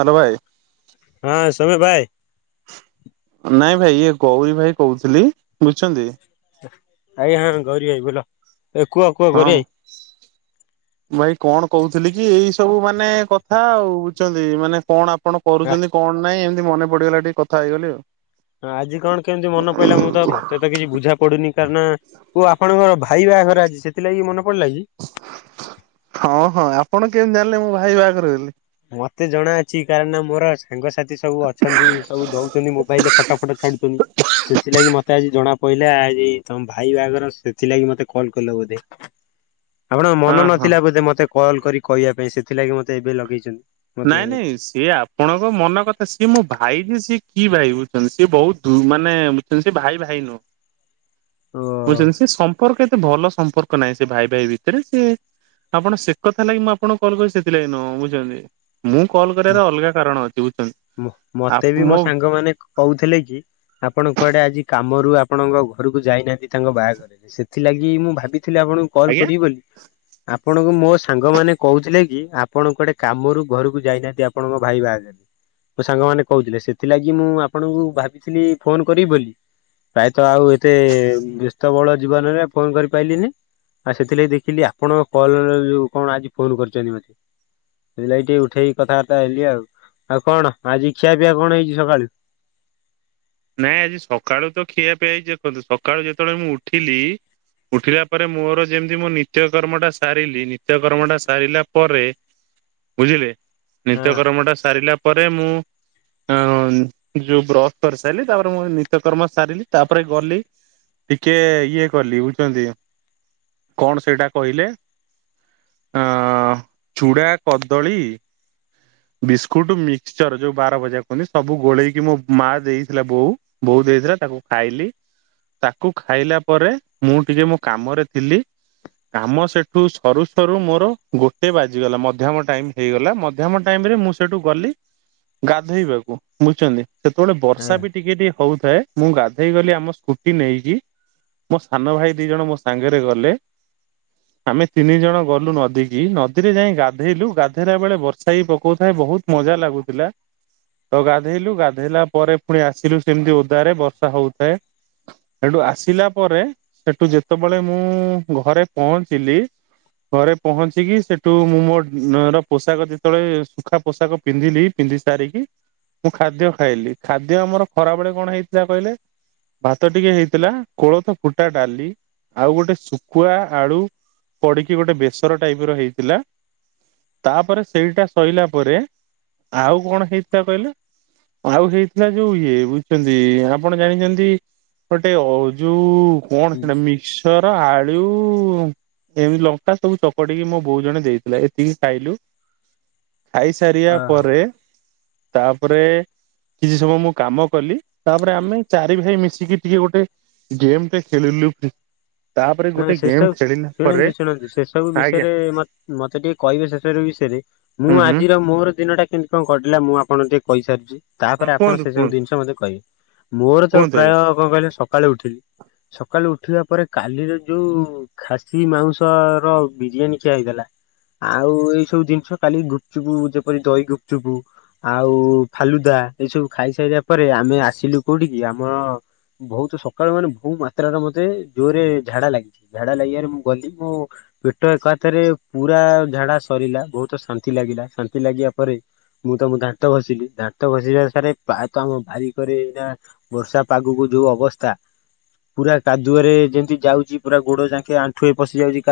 Hello ଭାଇ। ହଁ ସୋମ୍ୟ ଭାଇ। ନାଇଁ ଭାଇ ଇଏ ଗୌରୀ ଭାଇ କହୁଥିଲି ବୁଝୁଚନ୍ତି। ଆାଇ ହଁ ଗଉରୀ ଭାଇ ବୋଲ ଏ କୁହ କୁହ ଗରି ଭାଇ। ସ୍। ଭାଇ କଣ କହୁଥିଲି କି ଏଇ ସବୁ ମାନେ କଥା ଆଉ ବୁଝଚନ୍ତି ମାନେ କଣ ଆପ କଣ କରୁଚନ୍ତି କଣ ନାହିଁ ଏମିତି ମନେ ପଡିଗଲା ଟିକେ କଥା ହେଇଗଲି ଆଉ। ହଁ ଆଜି କଣ କେମିତି ମନ ପଇଲା ମୁଁ ତ ମତେ ତ କିଛି ବୁଝା ପଡୁନି କାରଣ ଓ ଆପଣଙ୍କର ଭାଇ ବାହାଘର ଅଜି ସେଥିଲାଗି ମନେ ପଡିଲା କି? ହଁ ହଁ ଆପଣ କେମିତି ଜାଣିଲେ ମୋ ଭାଇ ବାହାଘରେ ବୋଲି? ମତେ ଜଣା ଅଛି କାର ନା ମୋର ସାଙ୍ଗସାଥି ସବୁ ଅଛନ୍ତି ସବୁ ଦଉଚନ୍ତି ମୋବାଇଲରେ ଫଟୋ ଫଟୋ ଛାଡୁଚନ୍ତି। ସେଥିଲାଗି ମୋତେ ମତେ ଆଜି ଜଣା ପଡିଲା ଆଜି ତମ ଭାଇ ବାହାଘର ସେଥିଲାଗି ମତେ କଲ୍ କଲ ବୋଧେ? ଆପଣଙ୍କ ହଁ ମନ ହଁ। ନଥିଲା ବୋଧେ ମତେ କଲ୍ କରି କହିବା ପାଇଁ ସେଥିଲାଗି ମତେ ଏବେ ଲଗେଇଚନ୍ତି? ନାଇଁ ନାଇଁ ସିଏ ଆପଣଙ୍କ ମନ କଥା ସିଏ ମୋ ଭାଇ ଯେ ସିଏ କି ଭାଇ ବୁଝୁଚନ୍ତି ସିଏ ବହୁତ ଦୁ ମାନେ ସେ ଭାଇ ଭାଇ ନୁହଁ। ବୁଝୁଚନ୍ତି ଓ ସେ ସମ୍ପର୍କ ଏତେ ଭଲ ସମ୍ପର୍କ ନାହିଁ ସେ ଭାଇ ଭାଇ ଭିତରେ ସେ ଆପଣ ସେ କଥା ଲାଗି ମୁଁ ଆପଣଙ୍କୁ କଲ୍ କରିଚି ସେଥିଲାଗି ନୁହଁ ବୁଝୁଚନ୍ତି। ମୁଁ କଲ୍ କରିବାର ଅଲଗା କାରଣ ଅଛି ବୁଝୁଚନ୍ତି। ମତେ ବି ମୋ ସାଙ୍ଗମାନେ କହୁଥିଲେ କି ଆପଣ କୁଆଡେ ଆଜି କାମରୁ ଆପଣଙ୍କ ଘରକୁ ଯାଇନାହାନ୍ତି ତାଙ୍କ ବାହାଘରରେ ସେଥି ଥିଲାଗି ମୁଁ ଭାବିଥିଲି ଆପଣଙ୍କୁ କଲ୍ ଆଜ୍ଞା କରିବି ବୋଲି। ଆପଣଙ୍କୁ ମୋ ସାଙ୍ଗମାନେ କହୁଥିଲେ କି ଆପଣ କୁଆଡ଼େ କାମରୁ ଘରକୁ ଯାଇ ନାହାଁନ୍ତି ଆପଣଙ୍କ ଭାଇ ବାହାଘର ରେ। ମୋ ସାଙ୍ଗମାନୋନ କହୁଥିଲେ ସେଥିଲାଗି ମୁଁ ଆପଣଙ୍କୁ ଭାବିଥିଲି ଫୋନ କରିବି ବୋଲି। ପ୍ରାୟତଃ ଆଉ ଏତେ ବ୍ୟସ୍ତ ବହୁଳ ଜୀବନରେ ଫୋନ କରିପାରଲିିନି। ଆଉ ସେଥିଲାଗି ଦେଖିଲି ଆପଣଙ୍କ କଲ ଯୋଉ କଣ ଆଜି ଫୋନ କରିଛନ୍ତି ମତେ। ସେଇ ଲାଗି ଟିକେ ଉଠେଇକି କଥାବାର୍ତ୍ତା ହେଲି ଆଉ। ଆଉ କଣ ଆଜି ଖିଆ ପିଆ କଣ ହେଇଛି ସକାଳୁ? ନାଇଁ ଆଜି ସକାଳୁ ତ ଖିଆ ପିଇଆ ହେଇଛି ଦେଖନ୍ତୁ, ସକାଳୁ ଯେତେବେଳେ ମୁଁ ଉଠିଲି ଉଠିଲା ପରେ ମୋର ଯେମିତି ମୁଁ ନିତ୍ୟ କର୍ମଟା ସାରିଲି, ନିତ୍ୟ କର୍ମଟା ସାରିଲା ପରେ ବୁଝିଲେ? ହଁ। ନିତ୍ୟ କର୍ମ ଟା ସାରିଲା ପରେ ମୁଁ ଯୋଉ ବ୍ରସ୍ କରି ଲି, ତାପରେ ମୁଁ ନିତ୍ୟକର୍ମ ସାରିଲି ତାପରେ ଗଲି ଟିକେ ଇଏ କଲି ବୁଝଛନ୍ତି କଣ ସେଇଟା କହିଲେ ଅ ଚୁଡ଼ା, କଦଳୀ ବିସ୍କୁଟ ମିକ୍ସଚର ଯୋଉ ବାର ମଜା କୁହନ୍ତି ସବୁ ଗୋଳେଇକି ମୋ ମା ଦେଇ ଥିଲା ବୋଉ, ବୋଉ ଦେଇଥିଲା ତାକୁ ଖାଇଲି। ତାକୁ ଖାଇଲା ପରେ ମୁଁ ଟିକେ ମୋ କାମରେ ଥିଲି। କାମ ସେଠୁ ସରୁ ସରୁ ମୋର ଗୋଟେ ବାଜିଗଲା, ମଧ୍ୟମ ଟାଇମ ହେଇଗଲା। ମଧ୍ୟମ ଟାଇମ ରେ ମୁଁ ସେଠୁ ଗଲି ଗାଧୋଇବାକୁ ବୁଝୁଛନ୍ତି, ସେତେବେଳେ ହଁ ବର୍ଷା ବି ଟିକେ ଟିକେ ହଉଥାଏ ମୁଁ ଗାଧେଇ ଗଲି ଆମ ସ୍କୁଟି ନେଇକି ମୋ ସାନ ଭାଇ ଦି ଜଣ ମୋ ସାଙ୍ଗରେ ଗଲେ। ଆମେ ତିନି ଜଣ ଗଲୁ ନଦୀ କିି, ନଦୀରେ ଯାଇ ଗାଧେଇଲୁ। ଗାଧେଇଲା ବେଳେ ବର୍ଷା ହେ ପକଉଥାଏ ବହୁତ ମଜା ଲାଗୁଥିଲା। ତ ଗାଧେଇଲୁ ଗାଧେଇଲା ପରେ ପୁଣି ଆସିଲୁ ସେମିତି ଓଦାରେ ବର୍ଷା ହଉଥାଏ। ସେଠୁ ଆସିଲା ପରେ ସେଠୁ ଯେତେବେଳେ ମୁଁ ଘରେ ପହଞ୍ଚିଲି ଘରେ ପହଞ୍ଚିକି ସେଠୁ ମୁଁ ମୋ ର ପୋଷାକ ଯେତେବେଳେ ଶୁଖା ପୋଷାକ ପିନ୍ଧିଲି ପିନ୍ଧି ସାରିକି ମୁଁ ଖାଦ୍ୟ ଖାଇଲି। ଖାଦ୍ୟ ଆମର ଖରାବେଳେ କଣ ହେଇଥିଲା କହିଲେ? ଭାତ ଟିକେ ହେଇଥିଲା, କୋଳଥ ଫୁଟା ଡାଲି ଆଉ ଗୋଟେ ଶୁଖୁଆ ଆଳୁ ପଡିକି ଗୋଟେ ବେସର ଟାଇପ ର ହେଇଥିଲା। ତାପରେ ସେଇଟା ସଇଲା ପରେ ଆଉ କଣ ହେଇଥିଲା କହିଲେ? ଆଉ ହେଇ ନା ଯୋଉ ଇଏ ବୁଝଛନ୍ତି ଆପଣ ଜାଣିଛନ୍ତି ଗୋଟେ ଅ ଯୋଉ କଣ ସେଟା ମିକ୍ସର, ଆଳୁ ଏମିତି ଲଙ୍କା ସବୁ ଚକଡିକି ମୋ ବୋଉ ଜଣେ ଦେଇଥିଲା ଏତିକି ଖାଇଲୁ। ଖାଇ ସାରିବା ପରେ ତାପରେ କିଛି ସମୟ ମୁଁ କାମ କଲି। ତାପରେ ଆମେ ଚାରି ଭାଇ ମିଶିକି ଟିକେ ଗୋଟେ ଗେମ ଟେ ଖେଳିଲୁ। ତାପରେ ହଁ ଗୋଟେ ସେସବୁ ଗେମ୍ ଖେଳି ଶୁଣନ୍ତୁ ଶୁଣନ୍ତୁ ସେସବୁ ବିଷୟରେ ମତେ ଟିକେ କହିବେ ସେସବୁ ବିଷୟରେ ମୁଁ ହୁଁ ହୁଁ ଆଜିର ମୋର ଦିନ ଟା କେମିତି କଣ କରିିଲା ମୁଁ ଆପଣଙ୍କୁ ଟିକେ କହିସାରିଛି। ହଁ ତାପରେ ଆପଣ କୁହନ୍ତୁ ସେ ସବୁ କୁହନ୍ତୁ ଜିନିଷ ମତେ କହିବେ। ମୋର ତ କୁହନ୍ତୁ ପ୍ରାୟ ଆଜ୍ଞା କଣ କହିଲେ ସକାଳେ ଉଠିଲି। ସକାଳୁ ଉଠିବା ପରେ କାଲିର ଯୋଉ ଖାସି ମାଉଁସ ର ବିରିୟାନୀ ଖିଆ ହେଇଥିଲା ଆଉ ଏଇ ସବୁ ଜିନିଷ କାଲି ଗୁପଚୁପୁ ଯେପରି ଦହି ଗୁପଚୁପୁ ଆଉ ଫାଲୁଦା ଏଇସବୁ ଖାଇସାରିଲା ପରେ ଆମେ ଆସିଲୁ କୋଉଠିକି ଆମ ବହୁତ ସକାଳୁ ମାନେ ବହୁ ମାତ୍ର ର ମତେ ଜୋର ରେ ଝାଡା ଲାଗେ ଝାଡା ଲାଗିବାରେ ମୁଁ ଗଲି ମୁଁ ପେଟ ଏକାଥରେ ପୁରା ଝାଡ଼ା ସରିଲା ବହୁତ ଶାନ୍ତି ଲାଗିଲା ଶାନ୍ତି ଲାଗିବା ପରେ ମୁଁ ତମ ଦାନ୍ତ ଘଷିଲି ଦାନ୍ତ ଘଷିଲା ସାରା ତ ଆମ ବାରିକରେ ଏଇଟା ବର୍ଷା ପାଗକୁ ଯୋଉ ଅବସ୍ଥା ପୁରା କାଦୁଅରେ ଯେମିତି ଯାଉଛି ପୁରା ଗୋଡ ଚାାଙ୍କେ ଆଣ୍ଠୁଏଇ ପଶି ଯାଉଛି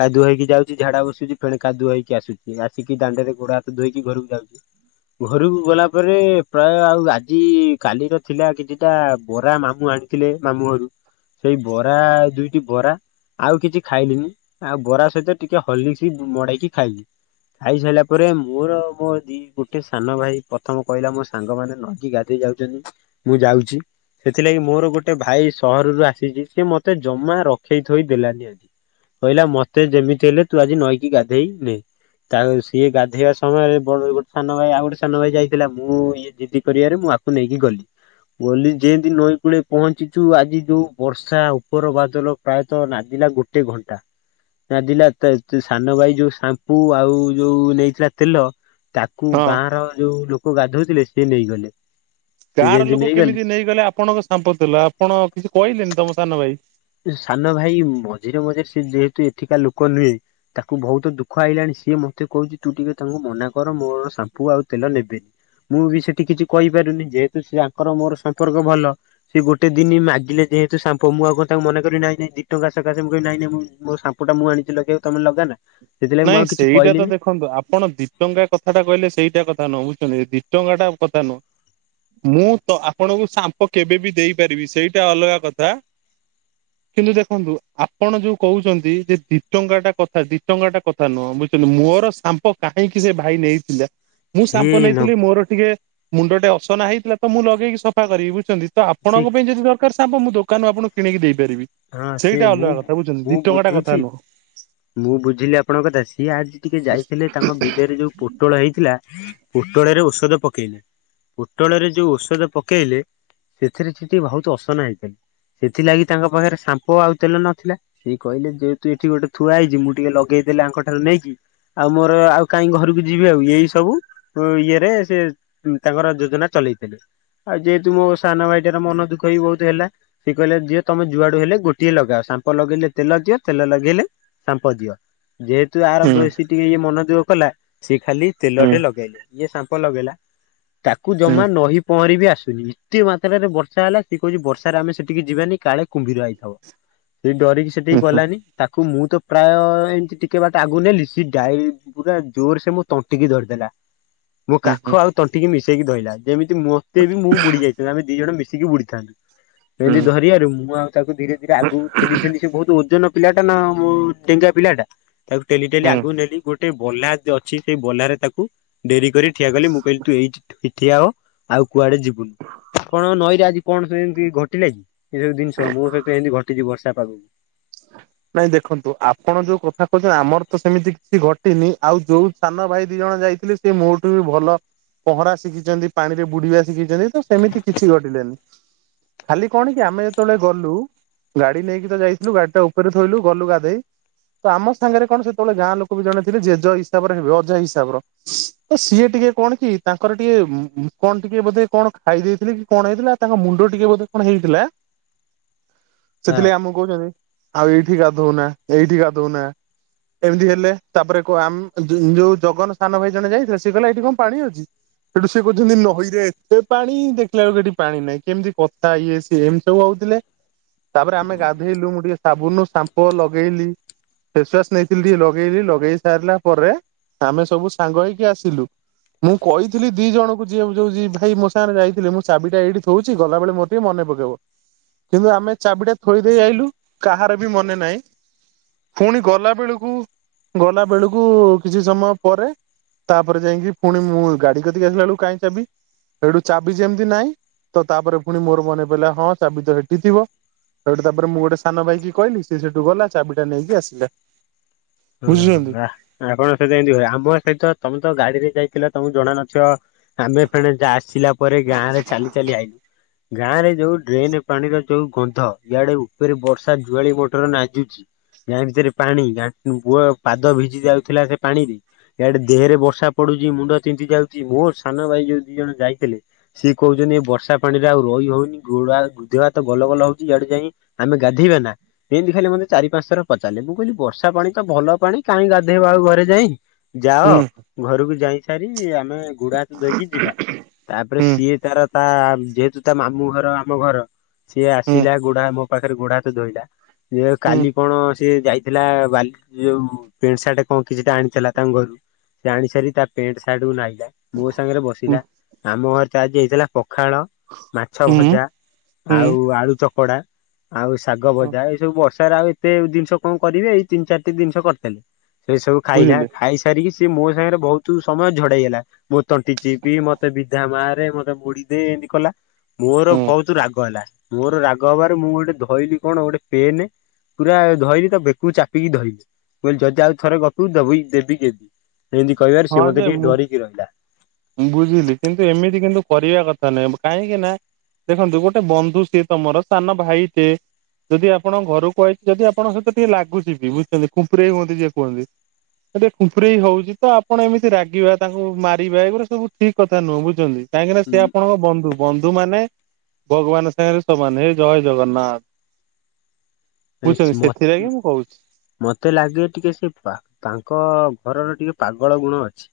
କାଦୁଅ ହେଇକି ଯାଉଛି ଝାଡା ବସୁଛି ଫେଣି କାଦୁଅ ହେକି ଆସୁଛି ଆସିକି ଦାଣ୍ଡରେ ଗୋଡ ହାତ ଧୋଇକି ଘରକୁ ଯାଉଛି ଘରକୁ ଗଲା ପରେ ପ୍ରାୟ ଆଉ ଆଜି କାଲିର ଥିଲା କିଛିଟା ବରା ମାମୁଁ ଆଣି ଥିଲେ ମାମୁଁ ଘରୁ ସେଇ ବରା ଦୁଇ ବରା ଆଉ କିଛି ଖାଇଲିନି ଆଉ ବରା ସହିତ ଟିକେ ହଲିକିସି ମଡେଇକି ଖାଇଲି ଖାଇ ସାରିଲା ପରେ ମୋର ମୋ ଦି ଗୋଟେ ସାନ ଭାଇ ପ୍ରଥମ କହିଲା ମୋ ସାଙ୍ଗମାନେ ନଈ ଗା ଦେଇ ଯାଉଛନ୍ତି ମୁଁ ଯାଉଛି ସେଥିଲାଗି ମୋର ଗୋଟେ ଭାଇ ସହରରୁ ଆସିଛି ସିଏ ମତେ ଜମା। ରଖେଇ ଥୋଇ ଦେଲାନି ଆଜି କହିଲା ମତେ ଯେମିତି ହେଲେ ତୁ ଆଜି ନଈକି ଗାଧେଇ ନେ ତା ସିଏ ଗାଧୋଇବା ସମୟରେ ଗୋଟେ ସାନ ଭାଇ ଆଉ ଗୋଟେ ସାନ ଭାଇ ଯାଇଥିଲା ମୁଁ ଜିଦି କରିବାରେ ମୁଁ ଆକୁ ନେଇକି ଗଲି ବୋଲି ଯେମିତି ନଈ କୂଳେ ପହଞ୍ଚିଚୁ ଆଜି ଯୋଉ ବର୍ଷା ଉପର ବାଦଲ ପ୍ରାୟତଃ ନାଦିଲା ଗୋଟେ ଘଣ୍ଟା ନାଦିଲା ସାନ ଭାଇ ଯୋଉ ସାମ୍ପୁ ଆଉ ଯୋଉ ନେଇଥିଲା ତେଲ ତାକୁ ହଁ ଗାଁ ର ଯୋଉ ଲୋକ ଗାଧଉଥିଲେ ସିଏ ନେଇଗଲେ ସେ ଗାଁ ର ଯେମିତି ଲୋକ କେମିତି ନେଇଗଲେ ଆପଣଙ୍କ ସାମ୍ପ ତେଲ ଆପଣ କିଛି କହିଲେନି ତମ ସାନ ଭାଇ ସାନ ଭାଇ ମଝିରେ ମଝିରେ ସେ ଯେହେତୁ ଏଠିକା ଲୋକ ନୁହେଁ ତାକୁ ବହୁତ ଦୁଃଖ ଆଇଲାଣି ସିଏ ମତେ କହୁଛି ତୁ ଟିକେ ତାଙ୍କୁ ମନା କର ମୋର ସାମ୍ପୁ ଆଉ ତେଲ ନେବେନି ମୁଁ ବି ସେଠି କିଛି କହିପାରୁନି ଯେହେତୁ ତାଙ୍କର ମୋର ସମ୍ପର୍କ ଭଲ ସିଏ ଗୋଟେ ଦିନ ମାଗିଲେ ଯେହେତୁ ସାମ୍ପ ମୁଁ ଆ ତାଙ୍କୁ ମନାକରିବି ନାଇଁ ନାଇଁ ଦି ଟଙ୍କା ସକାସ ନାଇ ନାଇଁ ସାମ୍ପ ଟା ମୁଁ ଆଣିଛି ଲଗେଇକୁ ତମେ ଲଗା ନା ନାଇଁ ସେଇଟା ତ ଦେଖନ୍ତୁ ଆପଣ ଦି ଟଙ୍କା କଥାଟା କିଲେ ସେଇଟା କଥା ନୁହଁ ବୁଝୁଛନ୍ତି ଦି ଟଙ୍କା ଟା କଥା ନୁହଁ ମୁଁ ତ ଆପଣଙ୍କୁ ସାମ୍ପ କେବେ ବି ଦେଇପାରିବି ସେଇଟା ଅଲଗା କଥା। କିନ୍ତୁ ଦେଖନ୍ତୁ ଆପଣ ଯୋଉ କହୁଛନ୍ତି ଯେ ଦି ଟଙ୍କା ଟା କଥା ଦିଟ ଟଙ୍କା ଟା କଥା ନୁହଁ ବୁଝଛନ୍ତି ମୋର ସାମ୍ପ କାହିଁକି ସେ ଭାଇ ନେଇଥିଲା ମୁଁ ସିଏ ସାମ୍ପୁ ନ ନେଇଥିଲି ମୋର ଟିକେ ମୁଣ୍ଡ ଟେ ଅସନା ହେଇଥିଲା ତ ମୁଁ ଲଗେଇକି ସଫା କରିବି ବୁଝୁଛନ୍ତି ତ ଆପଣଙ୍କ ପାଇଁ ଠିକ ଯଦି ଦରକାର ସାମ୍ପ ମୁଁ ଦୋକାନରୁ ଆପଣଙ୍କୁ କିଣିକି ଦେଇପାରିବି। ହଁ ସେ ସେଇଟା ମୁଁ ଅଲଗା କଥା ବୁଝଛନ୍ତି ମୁଁ ଦି ଟଙ୍କା ଟା ବୁଝୁଛି କଥା ନୁହଁ ମୁଁ ବୁଝିଲି ଆପଣଙ୍କ କଥା ସିଏ ଆଜି ଟିକେ ଯାଇଥିଲେ ତାଙ୍କ ବିଲରେ ଯୋଉ ପୋଟଳ ହେଇଥିଲା ପୋଟଳରେ ଔଷଧ ପକେଇଲେ ପୋଟଳରେ ଯୋଉ ଔଷଧ ପକେଇଲେ ସେଥିରେ ସେ ଟିକେ ବହୁତ ଅସନା ହେଇଥିଲା। ସେଥିଲାଗି ତାଙ୍କ ପାଖରେ ସାମ୍ପ ଆଉ ତେଲ ନଥିଲା ସେ କହିଲେ ଯେହେତୁ ଏଠି ଗୋଟେ ଥୁଆ ହେଇଛି ମୁଁ ଟିକେ ଲଗେଇଦେଲି ଆଙ୍କ ଠାରୁ ନେଇକି ଆଉ ମୋର ଆଉ କାହିଁ ଘରକୁ ଯିବି ଆଉ ଏଇ ସବୁ ଇଏରେ ସେ ତାଙ୍କର ଯୋଜନା ଚଲେଇଥିଲେ। ଆଉ ଯେହେତୁ ମୋ ସାନ ଭାଇଟାର ମନ ଦୁଃଖ ବି ବହୁତ ହେଲା ସି କହିଲେ ଯି ତମେ ଜୁଆଡ଼ୁ ହେଲେ ଗୋଟିଏ ଲଗାଅ ସାମ୍ପ ଲଗେଇଲେ ତେଲ ଦିଅ ତେଲ ଲଗେଇଲେ। ସାମ୍ପ ଦିଅ ଯେହେତୁ ଆର ହୁଁ ବେଶୀ ଟିକେ ଇଏ ମନଦୁଃଖ କଲା ସିଏ ଖାଲି ହୁଁ ତେଲଟେ ଲଗେଇଲେ ଇଏ ସାମ୍ପ ଲଗେଇଲା ତାକୁ ହୁଁ ଜମା ନଈ ପହଁରି ବି ଆସୁନି ଏତେ ମାତ୍ରାରେ ବର୍ଷା ହେଲା ସିଏ କହୁଛି ବର୍ଷାରେ ଆମେ ସେଠିକି ଯିବାନି କାଳେ କୁମ୍ଭୀର ଆଇଥିବ ସେଇ ଡରିକି। ସେଠିକି ହୁଁ ଗଲାନି, ତାକୁ ମୁଁ ତ ପ୍ରାୟ ଏମିତି ଟିକେ ବାଟ ଆଗକୁ ନେଲି ସ ଡାଇ ପୁରା ଜୋର ସେ ମୋ ତଣ୍ଟିକି ଧରିଦେଲା। ମୋ ହୁଁ ହୁଁ କାଖ ଆଉ ତଣ୍ଟିିକି ମିଶେଇକି ଧଇଲା, ଯେମିତି ମତେ ବି ମୁଁ ବୁଡି ଯାଇଛି। ସେ ଆମେ ଦି ଜଣ ମିଶିକି ବୁଡିଥାନ୍ତୁ, ହୁଁ ଏମିତି ହୁଁ। ଧରିିବାରୁ ମୁଁ ଆଉ ତାକୁ ଧୀରେ ଧୀରେ ଆଗକୁ ଠେଲି ଠେଲି ସେ ବହୁତ ଓଜନ ପିଲାଟା ନା ଡେଙ୍ଗା ପିଲାଟା। ତାକୁ ଟେଲି ଟେଲି ହୁଁ ଆଗକୁ ନେଲି ଗୋଟେ ବହ୍ଲା ଅଛି ସେଇ ବହ୍ମା ରେ ତାକୁ ଡେରି କରି ଠିଆ କଲି ମୁଁ କହିଲି ତୁ ଏଇ ଠିଆ ହ ଆଉ କୁଆଡେ ଯିବୁନୁ। କଣ ନଈରେ ଆଜି କଣ ଏମିତି ଘଟିଲା କି ଏ ସବୁ ଜିନିଷ ମୋ ସହିତ ଏମିତି ଘଟିଛି ବର୍ଷା ପାଗକୁ। ହ [inaudible] ଭାଇ ଦେଖନ୍ତୁ ଆପଣ ଯୋଉ କଥା କହୁଛନ୍ତି ଆମର ତ ସେମିତି କିଛି ଘଟିନି ଆଉ ଯୋଉ ସାନ ଭାଇ ଦି ଜଣ ଯାଇଥିଲେ ସେ ମୋଠୁ ବି ଭଲ ପହଁରା ଶିଖିଚନ୍ତି ପାଣିରେ ବୁଡିବା ଶିଖିଛନ୍ତି ତ ସେମିତି କିଛି ଘଟିଲାନି। ଖାଲି କଣ କି ଆମେ ଯେତେବେଳେ ଗଲୁ ଗାଡି ନେଇକି ତ ଯାଇ କିନ୍ତୁ ଗାଡିଟା ଉପରେ ଥୋଇଲୁ ଗଲୁ ଗାଧେଇ। ତ ଆମ ସାଙ୍ଗରେ କଣ ସେତେବେଳେ ଗାଁ ଲୋକ ବି ଜଣେ ଥିଲେ ଜେଜ ହିସାବରେ ହେବେ ଅଜା ହିସାବର। ତ ସିଏ ଟିକେ କଣ କି ତାଙ୍କର ଟିକେ କଣ ଟିକେ ବୋଧେ କଣ ଖାଇ ଦେଇଥିଲେ କି କଣ ହେଇଥିଲା। ତାଙ୍କ ମୁଣ୍ଡ ଟିକେ ବୋଧେ କଣ ହେଇଥିଲା, ସେଥିଲାଗି ହଁ ଆମକୁ କହୁଚନ୍ତି ଆଉ ଏଇଠି ଗାଧଉନା ଏଇଠି ଗାଧଉନା। ଏମିତି ହେଲେ, ତାପରେ କୋ ଆମ୍ ଯ ଯୋ ଯୋଉ ଜଗନ ସାନ ଭାଇ ଜଣେ ଯାଇଥିଲେ ସେ କହିଲା ଏଇଠି କଣ ପାଣି ଅଛି। ସେଠୁ ସେି କହୁଚନ୍ତି ନଈରେ ଏତେ ପାଣି ଦେଖିଲା ବେଳୁ ଏଠି ପାଣି ନାହିଁ, କେମିତି କଥା ଇଏ ସିଏ ଏମତି ସବୁ ହଉଥିଲେ। ତାପରେ ଆମେ ଗାଧେଇଲୁ ମୁଁ ଟିକେ ସାବୁନ ସାମ୍ପ ଲଗେଇଲି। ଫେସ୍ ୱାସ୍ ନେଇଥିଲି ଟିକେ ଲଗେଇଲି ଲଗେଇ ସାରିଲା ପରେ ଆମେ ସବୁ ସାଙ୍ଗ ହେଇକି ଆସିଲୁ। ମୁଁ କହିଥିଲି ଦି ଜଣଙ୍କୁ ଯିଏ ଯୋଉ ଦି ଭାଇ ମୋ ସାଙ୍ଗରେ ଯାଇଥିଲେ ମୁଁ ଚାବିଟା ଏଇଠି ଥୋଉଛି ଗଲାବେଳେ ମୋତ ଟିକେ ମନେ ପକେଇବ, କିନ୍ତୁ ଆମେ ଚାବିଟା ଥୋଇ ଦେଇ ଆଇଲୁ କାହାର ବି ମନେ ନାହିଁ। ପୁଣି ଗଲାବେଳକୁ ଗଲାବେଳକୁ କିଛି ସମୟ ପରେ ତାପରେ ଯାଇକି ପୁଣି ମୁଁ ଗାଡି କତିକି ଆସିଲାବେଳକୁ କାଇଁ ଚାବି, ସେଠୁ ଚାବି ଯେମିତି ନାହିଁ ତ ତାପରେ ପୁଣି ମୋର ମନେ ପଇଲା ହଁ ଚାବି ତ ସେଠି ଥିବ। ସେଇଠୁ ତାପରେ ମୁଁ ଗୋଟେ ସାନ ଭାଇକି କହିଲି ସେ ସେଇଠୁ ଗଲା ଚାବିଟା ନେଇକି ଆସିଲା। ଉଁ ବୁଝୁଛନ୍ତି ଆ ଆପଣଙ୍କ ସହିତ ଏମିତି ହୁଏ ଆମ ସହିତ ତମେ ତ ଗାଡିରେ ଯାଇଥିଲ ତମକୁ ଜଣା ନଥିବ। [unintelligible] ଆମେ ଫେଣେ ଆସିଲା ପରେ ଗାଁ ରେ ଚାଲି ଚାଲି ଆଇଲୁ। ଗାଁ ରେ ଯୋଉ ଡ୍ରେନ୍ ପାଣିର ଯୋଉ ଗନ୍ଧ, ଇଆଡେ ଉପରେ ବର୍ଷା ଜୁଆଳି ମୋଟର ନା ଦୁଚି। ଗାଁ ଭିତରେ ପାଣି, ଗା ପାଦ ଭିଜି ଯାଉଥିଲା ସେ ପାଣିରେ। ଇଆଡେ ଦେହରେ ବର୍ଷା ପଡୁଛି ମୁଣ୍ଡ ତିନ୍ତିି ଯାଉଛି ମୋର ସାନ ଭାଇ ଯୋଉ ଦି ଜଣ ଯାଇଥିଲେ ସିଏ କହୁଚନ୍ତି ଏ ବର୍ଷା ପାଣିରେ ଆଉ ରହି ହଉନି ଗୋଡ ଦେହହାତ ଗଲଗଲ ହଉଚି ଇଆଡେ ଯାଇଁ ଆମେ ଗାଧୋଇବା ନା, ଏମିତି ଖାଲି ମତେ ଚାରି ପାଞ୍ଚ ଥର ପଚାରିଲେ ମୁଁ କହିଲି ବର୍ଷା ପାଣି ତ ଭଲ ପାଣି କାହିଁ ଗାଧେଇବ ଆଉ ଘରେ ଯାଇ, ହୁଁ ଯାଅ ଘରକୁ ଯାଇ ସାରି ଆମେ ଗୁଡହାତୁ ଧୋଇକି ଯିବା, ତାପରେ ହୁଁ ସିଏ ତାର ତା ଯେହେତୁ ତା ମାମୁଁ ଘର ଆମ ଘର ସିଏ ହୁଁ ଆସିଲା ଗୋଡ ହା ମୋ ପାଖରେ ଗୋଡହାତ ଧୋଇଲା। ଇଏ ହୁଁ କାଲି କଣ ସିଏ ଯାଇ ଥିଲା ବାଲି ଯୋଉ ପେଣ୍ଟ୍ ସାର୍ଟ୍ କଣ କିଛିଟା ଆଣିଥିଲା ତାଙ୍କ ଘରୁ। ସେ ଆଣି ସାରି ତା ପ୍ୟାଣ୍ଟ୍ ସାର୍ଟ୍ କୁ ନାଇଲା ମୋ ସାଙ୍ଗରେ ବସିଲା। ଆମ ଘରେ ତ ଆଜି ହେଇଥିଲା ପଖାଳ, ମାଛ ହୁଁ ଭଜା ଆଉ ହୁଁ ଆଳୁ ଚକଡା। ଆଉ ଶାଗ ଭଜା ଏଇ ସବୁ ବର୍ଷାରେ ଆଉ ଏତେ ଜିନିଷ କଣ କରିବେ, ଏଇ ତିନି ଚାରି ଏତେ ଜିନିଷ କରିଥିଲେ, ସେ ସବୁ ଖାଇଲା ବୁଝିଲେ ଖାଇସାରିକି ସେ ମୋ ସାଙ୍ଗରେ ବହୁତୁ ସମୟ ଝଡେଇହେଲା। ମୋ ତଣ୍ଟି ଚିପି ମତେ ବିଧା ମା ରେ ମତେ ମୁଡିଦେ ଏମିତି କଲା। ମୋର ବହୁତ ରାଗ ହେଲା ମୋର ରାଗ ହବାରୁ ମୁଁ ଗୋଟେ ଧଇଲିି କଣ ଗୋଟେ ପେନ୍ ପୁରା ଧଇଲି ତା ବେକୁ ଚାପିକି ଧଇଲିି। ମୁଁ କହିଲି ଯଦି ଆଉ ଥରେ ଗପିବୁ ଦବେଇକି ଦେବି ଗେବି ଏମିତି କହିବାରୁ ହଁ ସେ ଯେ ମୋତେ ଟିକେ ମୁଁ ଡରିକି ରହିଲା। ବୁଝିଲି କିନ୍ତୁ ଏମିତି କିନ୍ତୁ କରିବା କଥା ନୁହେଁ କାହିଁକି ନା ଦେଖନ୍ତୁ ଗୋଟେ ବନ୍ଧୁ ସିଏ ତମର ସାନ ଭାଇଟେ। ଯଦି ଆପଣ ଘରକୁୁ ଆଇଚି ଯଦି ଆପଣଙ୍କ ସହିତ ଟିକେ ଲାଗୁଚି ବି ବୁଝୁଚନ୍ତି ଖୁମ୍ପୁରେଇ ହୁଅନ୍ତି ଯିଏ କୁହନ୍ତି। ସେ ଟିକେ ଖୁମ୍ଫୁରେଇ ହଉଚି। ତ ଆପଣ ଏମିତି ରାଗିବା ତାଙ୍କୁ ମାରିବା ଏଗୁରା ସବୁ ଠିକ କଥା ନୁହଁ ବୁଝୁଚନ୍ତି କାହିଁକିନା ସେ ଆପଣଙ୍କ ବନ୍ଧୁ। ବନ୍ଧୁମାନେ ଭଗବାନ ସାଙ୍ଗରେ ସମାନ ହେ ଜୟ ଜଗନ୍ନାଥ। ବୁଝଚନ୍ତି ମୋ ସେଥିଲାଗି ମୁଁ କହୁଚି। ମତେ ଲାଗେ ଟିକେ ସେ ପା ତାଙ୍କ ଘରର ଟିକେ ପାଗଳ ଗୁଣ ଅଛି।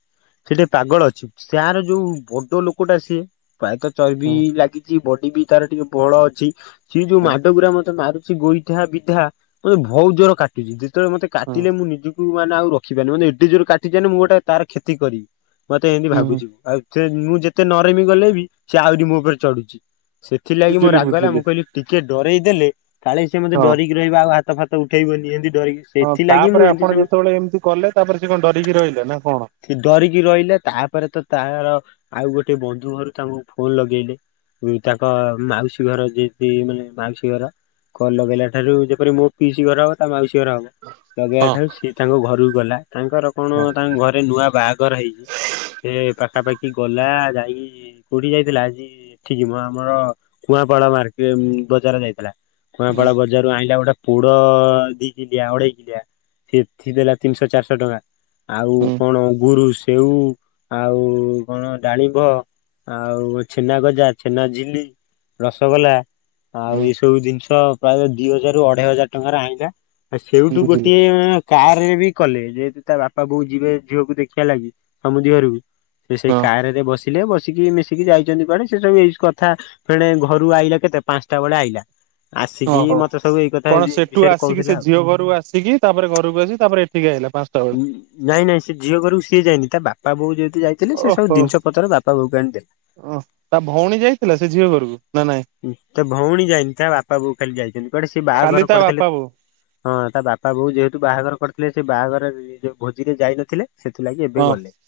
ସେ ଟିକେ ପାଗଳ ଅଛି ସାର ଯୋଉ ବଡ ଲୋକଟା ସିଏ ପ୍ରାୟତଃ ଚର୍ବି ହୁଁ ଲାଗିଚି ବଡି ବି ତାର ଟିକେ ବଳ ଅଛି ସେ ଯୋଉ ହୁଁ ମାଡ ଗୁରା ମତେ ମାରୁ ସେ ଗୋଇଠା ବିଧା ମତେ ଭଉ ଜୋର କାଟୁଚି ଯେତେବେଳେ ମତେ ହୁଁ କାଟିଲେ ମୁଁ ନିଜକୁ ମାନେ ଆଉ ର ଖି ପାରନି ମାନେ ଏଡ଼େ ଜୋରେ କାଟିଚି ମାନେ ମୁଁ ଗୋଟେ ତା ର କ୍ଷତି କରିବି। ମତେ ଏମିତି ହୁଁ ହୁଁ। ଭାବୁଚି ଆଉ ସେ ମୁଁ ଯେତେ ନରେମି ଗଲେ ବି ସେ ଆହୁରି ମୋ ଉପରେ ଚଢୁଚି। ସେଥିଲାଗି ମୋ ବୁଝିଲି ରାଗ ହେଲା ବୁଝିଲି ମୁଁ କହିଲି ଟିକେ ଡରେଇ ଦେଲେ କାଳେ ମୋତେ ହଁ ଡରିକି ରହିବ ଆଉ ହାତ ଫାତ ଉଠେଇବନି ଏମିତି ଡରିକି ହଁ ସେଥିଲାଗି ମୁଁ ତାପରେ ଏମିତି ଆପଣ ସବୁ ଯେତେବେଳେ ଏମିତି କଲେ ତାପରେ ସେ କଣ ଡରିକି ରହିଲା ନା କଣ? ସେ ଡରିକି ରହିଲା ତାପରେ ତ ତାର ଆଉ ଗୋଟେ ବନ୍ଧୁ ଘରୁ ତାଙ୍କୁ ଫୋନ ଲଗେଇଲେ। ଉଁ ତାଙ୍କ ମାଉସୀ ଘର ଯେତି ମାନେ ମାଉସୀ ଘର କଲ୍ ଲଗେଇଲା ଠାରୁ ଯେପରି ମୋ ପିଇସି ଘର ତା ମାଉସୀ ଘର ହବ। ଲଗେଇବା ହଁ ଠାରୁ ସିଏ ତାଙ୍କ ଘରକୁ ଗଲା ତାଙ୍କର ହଁ। କଣ ତାଙ୍କ ଘରେ ନୂଆ ବାହାଘର ହେଇଚି। ସେ ପାଖାପାଖି ଗଲା ଯାଇକି କୋଉଠିକି ଯାଇଥିଲା ଆଜି? ଏଠିକି ମ ଆମର କୁଆଁପାଳ ମାର୍କେ ଉଁ ବଜାର ଯାଇଥିଲା। ହୁଁ କୂଆଁପାଳ ବଜାରରୁ ଆଇଁଲା ଗୋଟେ ପୋଡ ଦି କିଲିଆ ଅଢେଇକିଲିଆ। ଏଠି ଦେଲା ତିନିଶହ ଚାରିଶହ ଟଙ୍କା ଆଉ ହୁଁ କଣ ଅଙ୍ଗୁରୁ ସେଉ ଆଉ କଣ ଡାଳିମ୍ବ ଆଉ ଛେନାଗଜା ଛେନାଝିଲ୍ଲି ରସଗୋଲା ଆଉ ହୁଁ ଏସବୁ ଜିନିଷ ପ୍ରାୟ ଦି ହଜାର ରୁ ଅଢେଇ ହଜାର ଟଙ୍କାରେ ଆଇଁଲା ଏ ସେଇଠୁ ବୁଝିଲୁ ଗୋଟିଏ ଏଁ କାର ରେ ବି କଲେ ଯେହେତୁ ତା ବାପା ବୋଉ ଯିବେ ଝିଅକୁ ଦେଖିବା ଲାଗି ସମୁଦି ଘରକୁ ସେ ସେଇ ହଁ କାର ରେ ବସି ଥିଲେ ବସିକି ମିଶିକି ଯାଇଛନ୍ତି କୁଆଡେ ସେ ସବୁ ଏଇସ କଥା ଫେଣେ ଘରୁ ଆଇଲା କେତେ ପାଞ୍ଚଟା ବେଳେ ଆଇଲା। ଆସିକି ଓହୋ ମତେ ସବୁ ଏଇ କଥା କଣ ଏଇ ସେଠୁ ବିଷୟରେ ଆସିକି କହୁଥିଲା ସେ ଆଉ ଝିଅ ଘରୁ ଆସିକି ତାପରେ ଘରୁକୁ ଆସି ତାପରେ ଏଠିକି ଆଇଲା ପାଞ୍ଚଟା ବେଳେ ନାଇଁ ନାଇଁ ସେ ଝିଅ ଘରକୁ ସିଏ ଯାଇନି ତା ବାପା ବୋଉ ଯେହେତୁ ଯାଇ ଥିଲେ ସେ ସବୁ ଜିନିଷ ପତ୍ର ବାପା ବୋଉ କୁ ଆଣିଦେଲା। ଓହ ତା ଭଉଣୀ ଯାଇଥିଲା ସେ ଝିଅ ଘରକୁ ନା ନାଇଁ? ତା ଭଉଣୀ ଯାଇନି ତା ବାପା ବୋଉ ଖାଲି ଯାଇଚନ୍ତି କୁଆଡେ ସିଏ ଖାଲି ବାହାଘର ତା ବାପା କରିଥିଲେ। ବୋଉ ହଁ ତା ବାପା ବୋଉ ଯେହେତୁ ବାହାଘର କରିଥିଲେ ସେ ବାହାଘର ରେ ଇଏ ଭୋଜିରେ ଯାଇନଥିଲେ ସେଥିଲାଗି ଏବେ ହଁ ଗଲେ।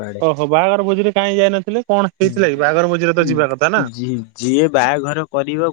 କୁଆଡେ। ଓହୋ ବାହାଘର ଭୋଜିରେ କାଇଁ ଯାଇନଥିଲେ କଣ ହେଇଥିଲା କି ବାହାଘର ଭୋଜିରେ ତ ଯିବା କଥା ନା? ଯିଏ ବାହାଘର କରିବ